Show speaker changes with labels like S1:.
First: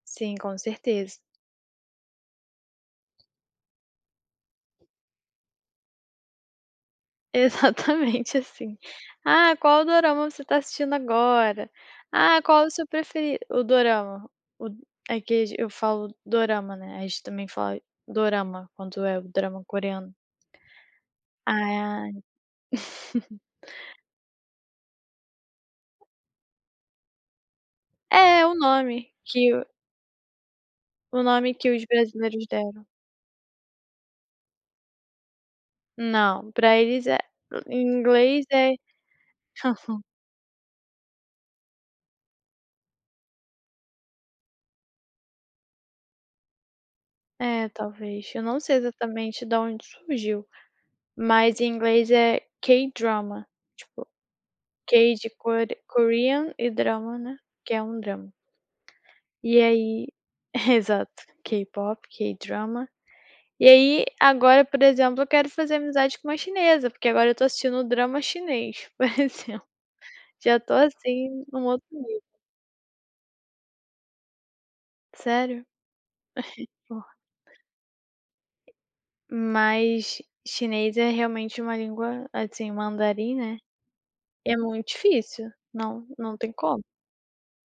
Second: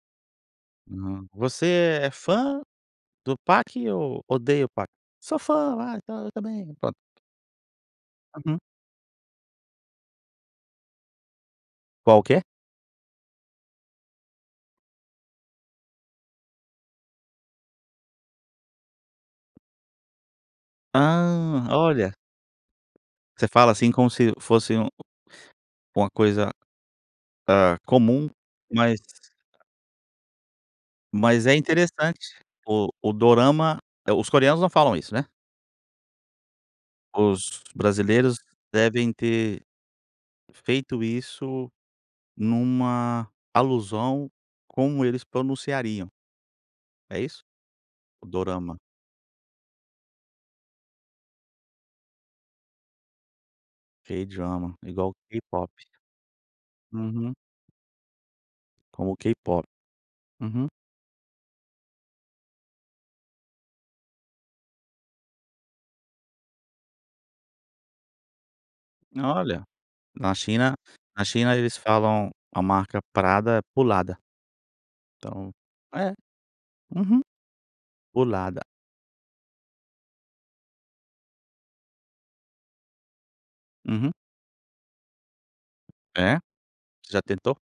S1: Sim, com certeza.
S2: Hum. Você é fã do Pak ou odeia o Pak? "Sou fã lá e tal, eu também".
S1: Exatamente
S2: Uhum.
S1: assim. Ah, qual o dorama você está assistindo agora?
S2: Qual o
S1: Ah,
S2: quê?
S1: qual o seu preferi o dorama, o é que age eu falo dorama, né, a gente também fala dorama, quanto é o drama coreano.
S2: Ah,
S1: Ah.
S2: olha. Você fala assim como se fosse um uma coisa, ah, comum,
S1: É o
S2: mas
S1: nome que o o
S2: mas
S1: nome
S2: é
S1: que os
S2: interessante,
S1: brasileiros deram.
S2: o o Dorama os coreanos não falam isso, né?
S1: Não, para eles é
S2: Os
S1: em
S2: brasileiros
S1: inglês é
S2: devem ter
S1: [unintelligible]
S2: feito isso numa alusão como eles pronunciariam. É isso?
S1: É
S2: O
S1: talvez, eu não sei
S2: Dorama.
S1: exatamente da onde surgiu, mas em inglês é K-Drama, tipo,
S2: K-Drama, igual
S1: K de
S2: K-pop.
S1: Kore Korean e drama,
S2: Uhum.
S1: né, que é um drama.
S2: Como o
S1: E
S2: K-Pop.
S1: aí,
S2: Uhum.
S1: exato, K-Pop, K-Drama. E aí agora por exemplo eu quero fazer amizade com uma chinesa, porque agora eu estou assistindo drama chinês, por
S2: Olha,
S1: exemplo.
S2: na
S1: Já
S2: China
S1: estou assim
S2: na
S1: em
S2: China
S1: um
S2: eles
S1: outro nível.
S2: falam a marca Prada é Pulada. Então.
S1: Sério?
S2: É,
S1: Porra.
S2: uhum, Pulada.
S1: Mas chinês é realmente uma língua, assim, mandarim, né.
S2: Uhum.
S1: É muito difícil, não não
S2: É?
S1: tem como.
S2: Você já tentou?